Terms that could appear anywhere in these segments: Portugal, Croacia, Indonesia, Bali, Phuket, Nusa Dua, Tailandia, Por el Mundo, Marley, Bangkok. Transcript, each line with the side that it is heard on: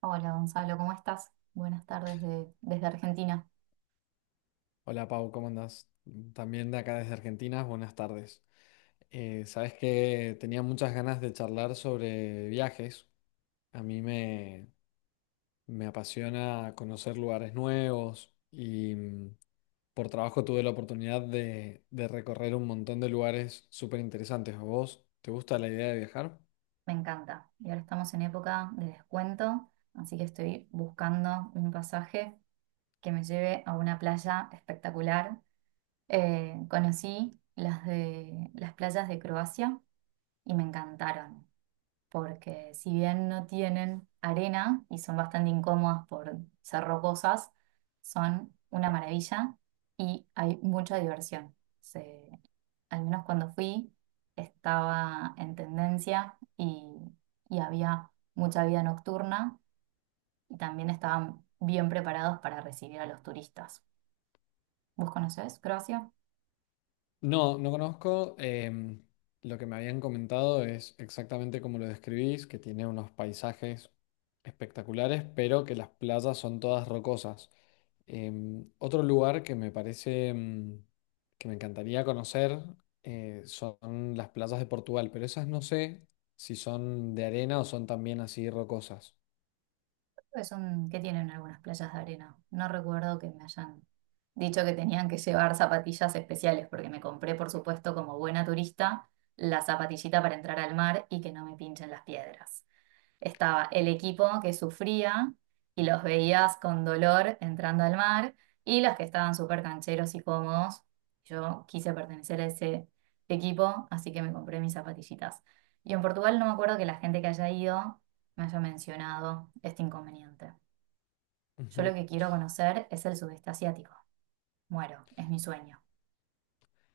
right: Hola Gonzalo, ¿cómo estás? Buenas tardes desde Argentina.
left: Hola Pau, ¿cómo andás? También de acá desde Argentina, buenas tardes. Sabes que tenía muchas ganas de charlar sobre viajes. A mí me, me apasiona conocer lugares nuevos y por trabajo tuve la oportunidad de recorrer un montón de lugares súper interesantes. ¿A vos te gusta la idea de viajar?
right: Me encanta. Y ahora estamos en época de descuento, así que estoy buscando un pasaje que me lleve a una playa espectacular. Conocí las playas de Croacia y me encantaron, porque si bien no tienen arena y son bastante incómodas por ser rocosas, son una maravilla y hay mucha diversión. Al menos cuando fui, estaba en tendencia y había mucha vida nocturna y también estaban bien preparados para recibir a los turistas. ¿Vos conocés Croacia?
left: No, no conozco. Lo que me habían comentado es exactamente como lo describís, que tiene unos paisajes espectaculares, pero que las playas son todas rocosas. Otro lugar que me encantaría conocer, son las playas de Portugal, pero esas no sé si son de arena o son también así rocosas.
right: Creo que que tienen algunas playas de arena. No recuerdo que me hayan dicho que tenían que llevar zapatillas especiales, porque me compré, por supuesto, como buena turista, la zapatillita para entrar al mar y que no me pinchen las piedras. Estaba el equipo que sufría y los veías con dolor entrando al mar, y los que estaban súper cancheros y cómodos. Yo quise pertenecer a ese equipo, así que me compré mis zapatillitas. Y en Portugal no me acuerdo que la gente que haya ido me haya mencionado este inconveniente. Yo
left: Ujú.
right: lo que quiero conocer es el sudeste asiático. Muero, es mi sueño.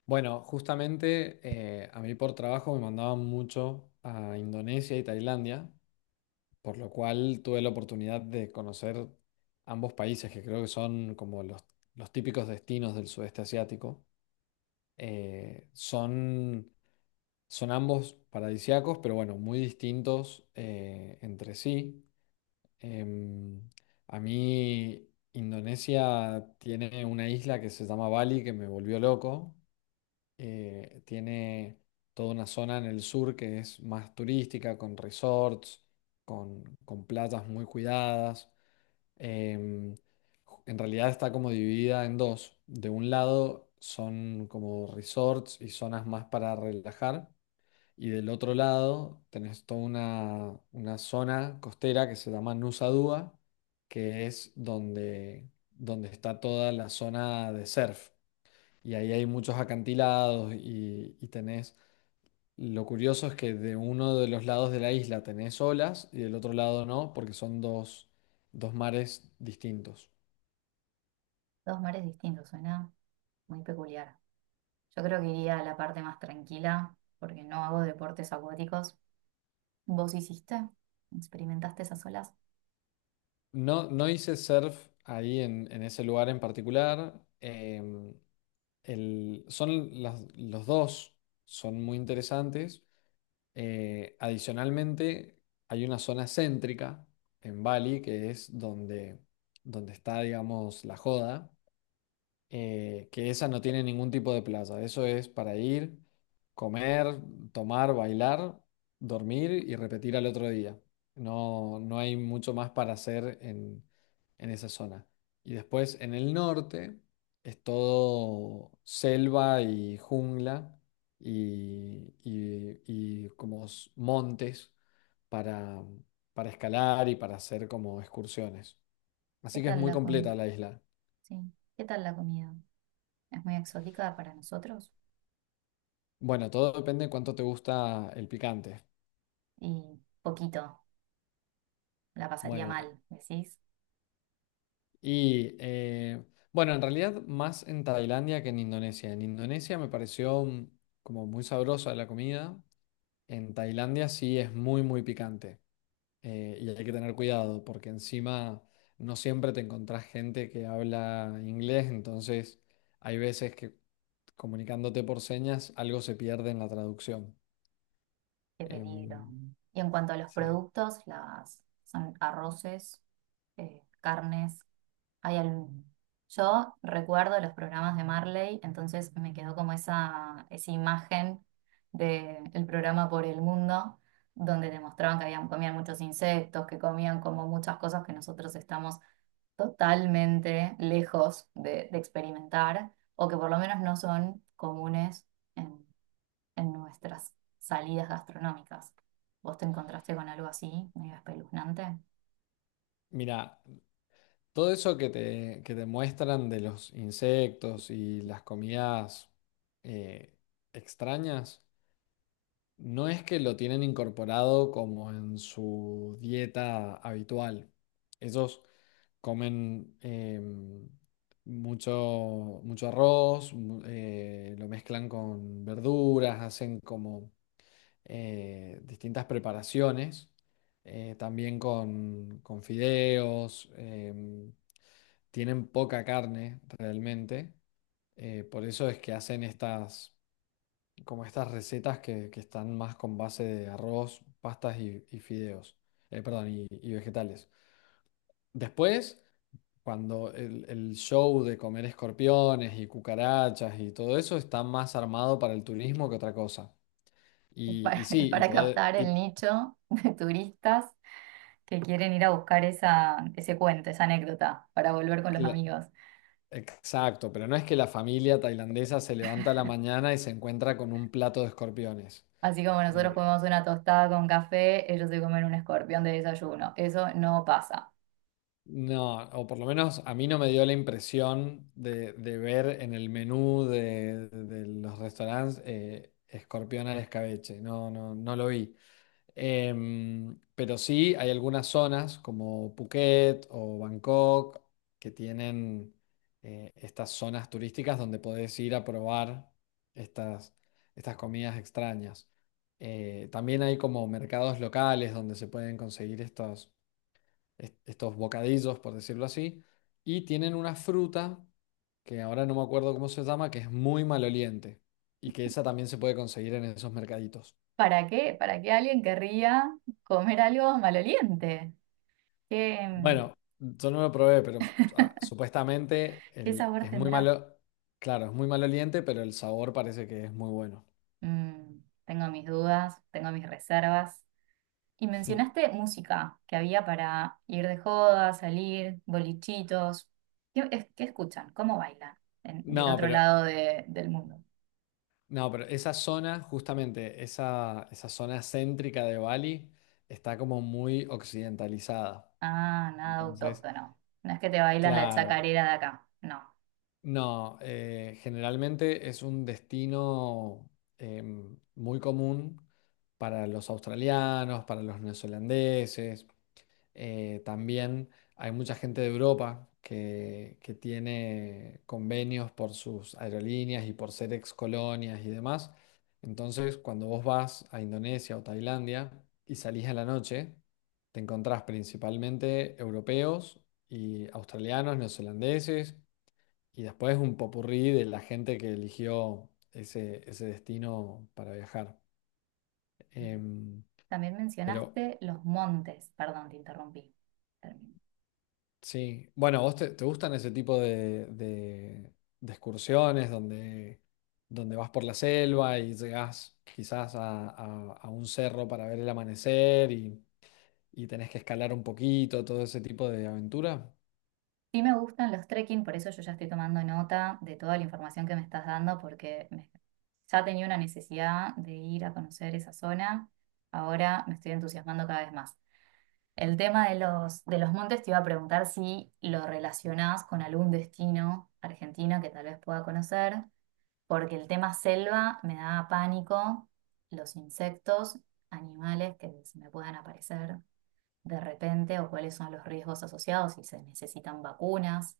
left: Bueno, justamente a mí por trabajo me mandaban mucho a Indonesia y Tailandia. Por lo cual tuve la oportunidad de conocer ambos países, que creo que son como los típicos destinos del sudeste asiático. Eh, son, son ambos paradisíacos, pero bueno, muy distintos entre sí. Em, a mí Indonesia tiene una isla que se llama Bali, que me volvió loco. Tiene toda una zona en el sur que es más turística, con resorts, con playas muy cuidadas, em, en realidad está como dividida en dos. De un lado son como resorts y zonas más para relajar. Y del otro lado tenés toda una zona costera que se llama Nusa Dua, que es donde está toda la zona de surf. Y ahí hay muchos acantilados y tenés... Lo curioso es que de uno de los lados de la isla tenés olas y del otro lado no, porque son dos mares distintos.
right: Dos mares distintos, suena muy peculiar. Yo creo que iría a la parte más tranquila porque no hago deportes acuáticos. ¿Vos hiciste? ¿Experimentaste esas olas?
left: No, no hice surf ahí en ese lugar en particular. Los dos son muy interesantes. Adicionalmente, hay una zona céntrica en Bali que es donde está, digamos, la joda, que esa no tiene ningún tipo de plaza. Eso es para ir, comer, tomar, bailar, dormir y repetir al otro día. No, no hay mucho más para hacer en esa zona. Y después en el norte es todo selva y jungla y como montes para, para escalar y para hacer como excursiones.
right: ¿Qué
left: Así que es
right: tal
left: muy
right: la com-
left: completa la isla.
right: sí, ¿qué tal la comida? ¿Es muy exótica para nosotros?
left: Bueno, todo depende de cuánto te gusta el picante.
right: Y poquito, la pasaría
left: Bueno, eh,
right: mal, ¿decís?
left: y eh, bueno, en realidad más en Tailandia que en Indonesia. En Indonesia me pareció como muy sabrosa la comida. En Tailandia sí es muy picante. Eh, y hay que tener cuidado porque encima no siempre te encontrás gente que habla inglés, entonces hay veces que comunicándote por señas algo se pierde en la traducción.
right: Qué peligro.
left: Em,
right: Y en cuanto a los
left: sí.
right: productos, las son arroces, carnes, Hay algún- yo recuerdo los programas de Marley, entonces me quedó como esa imagen del programa Por el Mundo, donde demostraban que habían, comían muchos insectos, que comían como muchas cosas que nosotros estamos totalmente lejos de experimentar, o que por lo menos no son comunes en, en nuestras salidas gastronómicas. ¿Vos te encontraste con algo así, medio espeluznante?
left: Mira. Todo eso que te muestran de los insectos y las comidas eh, extrañas, no es que lo tienen incorporado como en su dieta habitual. Ellos comen, mucho, mucho arroz, lo mezclan con verduras, hacen como distintas preparaciones, también con fideos. Tienen poca carne realmente, por eso es que hacen estas, como estas recetas que están más con base de arroz, pastas y fideos, perdón, y vegetales. Después, cuando el show de comer escorpiones y cucarachas y todo eso está más armado para el turismo que otra cosa.
right: Es
left: Y, y
right: es
left: sí, y
right: para
left: poder...
right: captar el
left: y
right: nicho de turistas que quieren ir a buscar ese cuento, esa anécdota, para volver con los
left: cla-
right: amigos.
left: Exacto, pero no es que la familia tailandesa se levanta a la mañana y se encuentra con un plato de escorpiones.
right: Así como nosotros
left: Eh,
right: comemos una tostada con café, ellos se comen un escorpión de desayuno. Eso no pasa.
left: No, o por lo menos a mí no me dio la impresión de ver en el menú de los restaurantes, escorpión al escabeche. No, no, no lo vi. Pero sí hay algunas zonas como Phuket o Bangkok que tienen estas zonas turísticas donde podés ir a probar estas, estas comidas extrañas. También hay como mercados locales donde se pueden conseguir estos bocadillos, por decirlo así, y tienen una fruta que ahora no me acuerdo cómo se llama, que es muy maloliente y que esa también se puede conseguir en esos mercaditos.
right: ¿Para qué? ¿Para qué alguien querría comer algo maloliente? ¿Qué,
left: Bueno, yo no lo probé, pero supuestamente
right: qué sabor
left: es muy
right: tendrá?
left: malo, claro, es muy maloliente, pero el sabor parece que es muy bueno.
right: Mm, tengo mis dudas, tengo mis reservas. Y mencionaste música que había para ir de joda, salir, bolichitos. ¿Qué escuchan? ¿Cómo bailan del
left: No,
right: otro
left: pero,
right: lado de- del mundo?
left: no, pero esa zona, justamente, esa zona céntrica de Bali está como muy occidentalizada.
right: Ah, nada
left: Entonces,
right: autóctono. No es que te bailan la
left: claro,
right: chacarera de acá. No.
left: no, generalmente es un destino muy común para los australianos, para los neozelandeses. También hay mucha gente de Europa que tiene convenios por sus aerolíneas y por ser ex colonias y demás. Entonces, cuando vos vas a Indonesia o Tailandia y salís a la noche, te encontrás principalmente europeos y australianos, neozelandeses. Y después un popurrí de la gente que eligió ese destino para viajar. Em,
right: También
left: pero
right: mencionaste los montes. Perdón, te interrumpí. Termino.
left: sí, bueno, ¿vos te gustan ese tipo de excursiones donde vas por la selva y llegás quizás a un cerro para ver el amanecer y tenés que escalar un poquito, todo ese tipo de aventura?
right: Sí me gustan los trekking, por eso yo ya estoy tomando nota de toda la información que me estás dando. Ya tenía una necesidad de ir a conocer esa zona. Ahora me estoy entusiasmando cada vez más. El tema de de los montes te iba a preguntar si lo relacionás con algún destino argentino que tal vez pueda conocer, porque el tema selva me daba pánico, los insectos, animales que se me puedan aparecer de repente, o cuáles son los riesgos asociados, si se necesitan vacunas.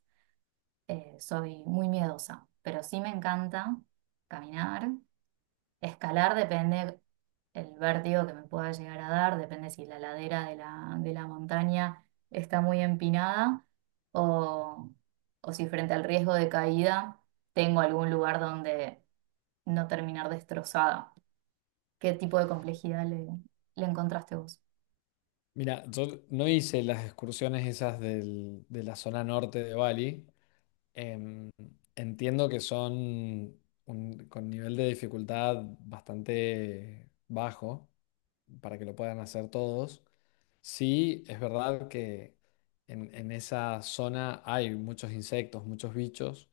right: Soy muy miedosa, pero sí me encanta caminar. Escalar depende el vértigo que me pueda llegar a dar, depende si la ladera de de la montaña está muy empinada, o, o si frente al riesgo de caída tengo algún lugar donde no terminar destrozada. ¿Qué tipo de complejidad le encontraste vos?
left: Mira, yo no hice las excursiones esas de la zona norte de Bali. Em, Entiendo que son con nivel de dificultad bastante bajo para que lo puedan hacer todos. Sí, es verdad que en esa zona hay muchos insectos, muchos bichos.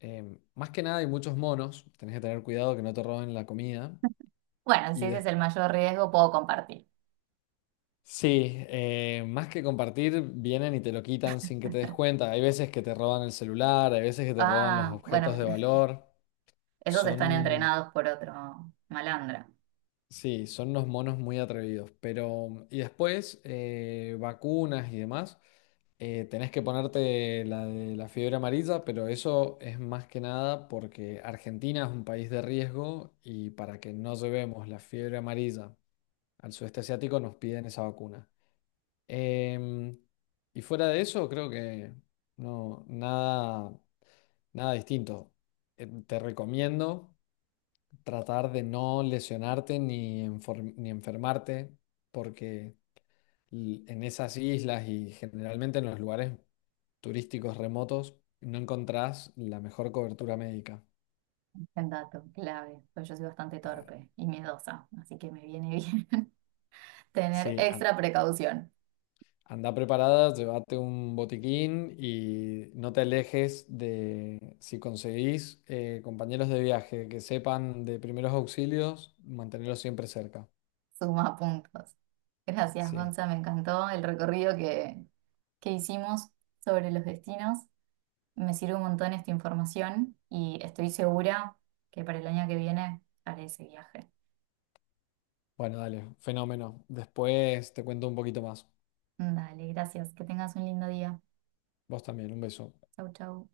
left: Em, más que nada hay muchos monos. Tenés que tener cuidado que no te roben la comida.
right: Bueno, si
left: Y
right: ese
left: des-
right: es el mayor riesgo, puedo compartir.
left: Sí, más que compartir, vienen y te lo quitan sin que te des cuenta. Hay veces que te roban el celular, hay veces que te roban los
right: Ah,
left: objetos
right: bueno,
left: de
right: bueno,
left: valor.
right: esos están
left: Son,
right: entrenados por otro malandra.
left: sí, son unos monos muy atrevidos, pero, y después, vacunas y demás, tenés que ponerte la de la fiebre amarilla, pero eso es más que nada porque Argentina es un país de riesgo y para que no llevemos la fiebre amarilla al sudeste asiático nos piden esa vacuna. Em, y fuera de eso, creo que no, nada distinto. Te recomiendo tratar de no lesionarte ni enfermarte, porque en esas islas y generalmente en los lugares turísticos remotos no encontrás la mejor cobertura médica.
right: El dato clave, pues yo soy bastante torpe y miedosa, así que me viene bien tener
left: Sí, an-
right: extra precaución.
left: Anda preparada, llévate un botiquín y no te alejes de, si conseguís compañeros de viaje que sepan de primeros auxilios, mantenerlos siempre cerca.
right: Suma puntos. Gracias,
left: Sí.
right: Gonza, me encantó el recorrido que hicimos sobre los destinos. Me sirve un montón esta información y estoy segura que para el año que viene haré ese viaje.
left: Bueno, dale, fenómeno. Después te cuento un poquito más.
right: Dale, gracias. Que tengas un lindo día.
left: Vos también, un beso.
right: Chau, chau.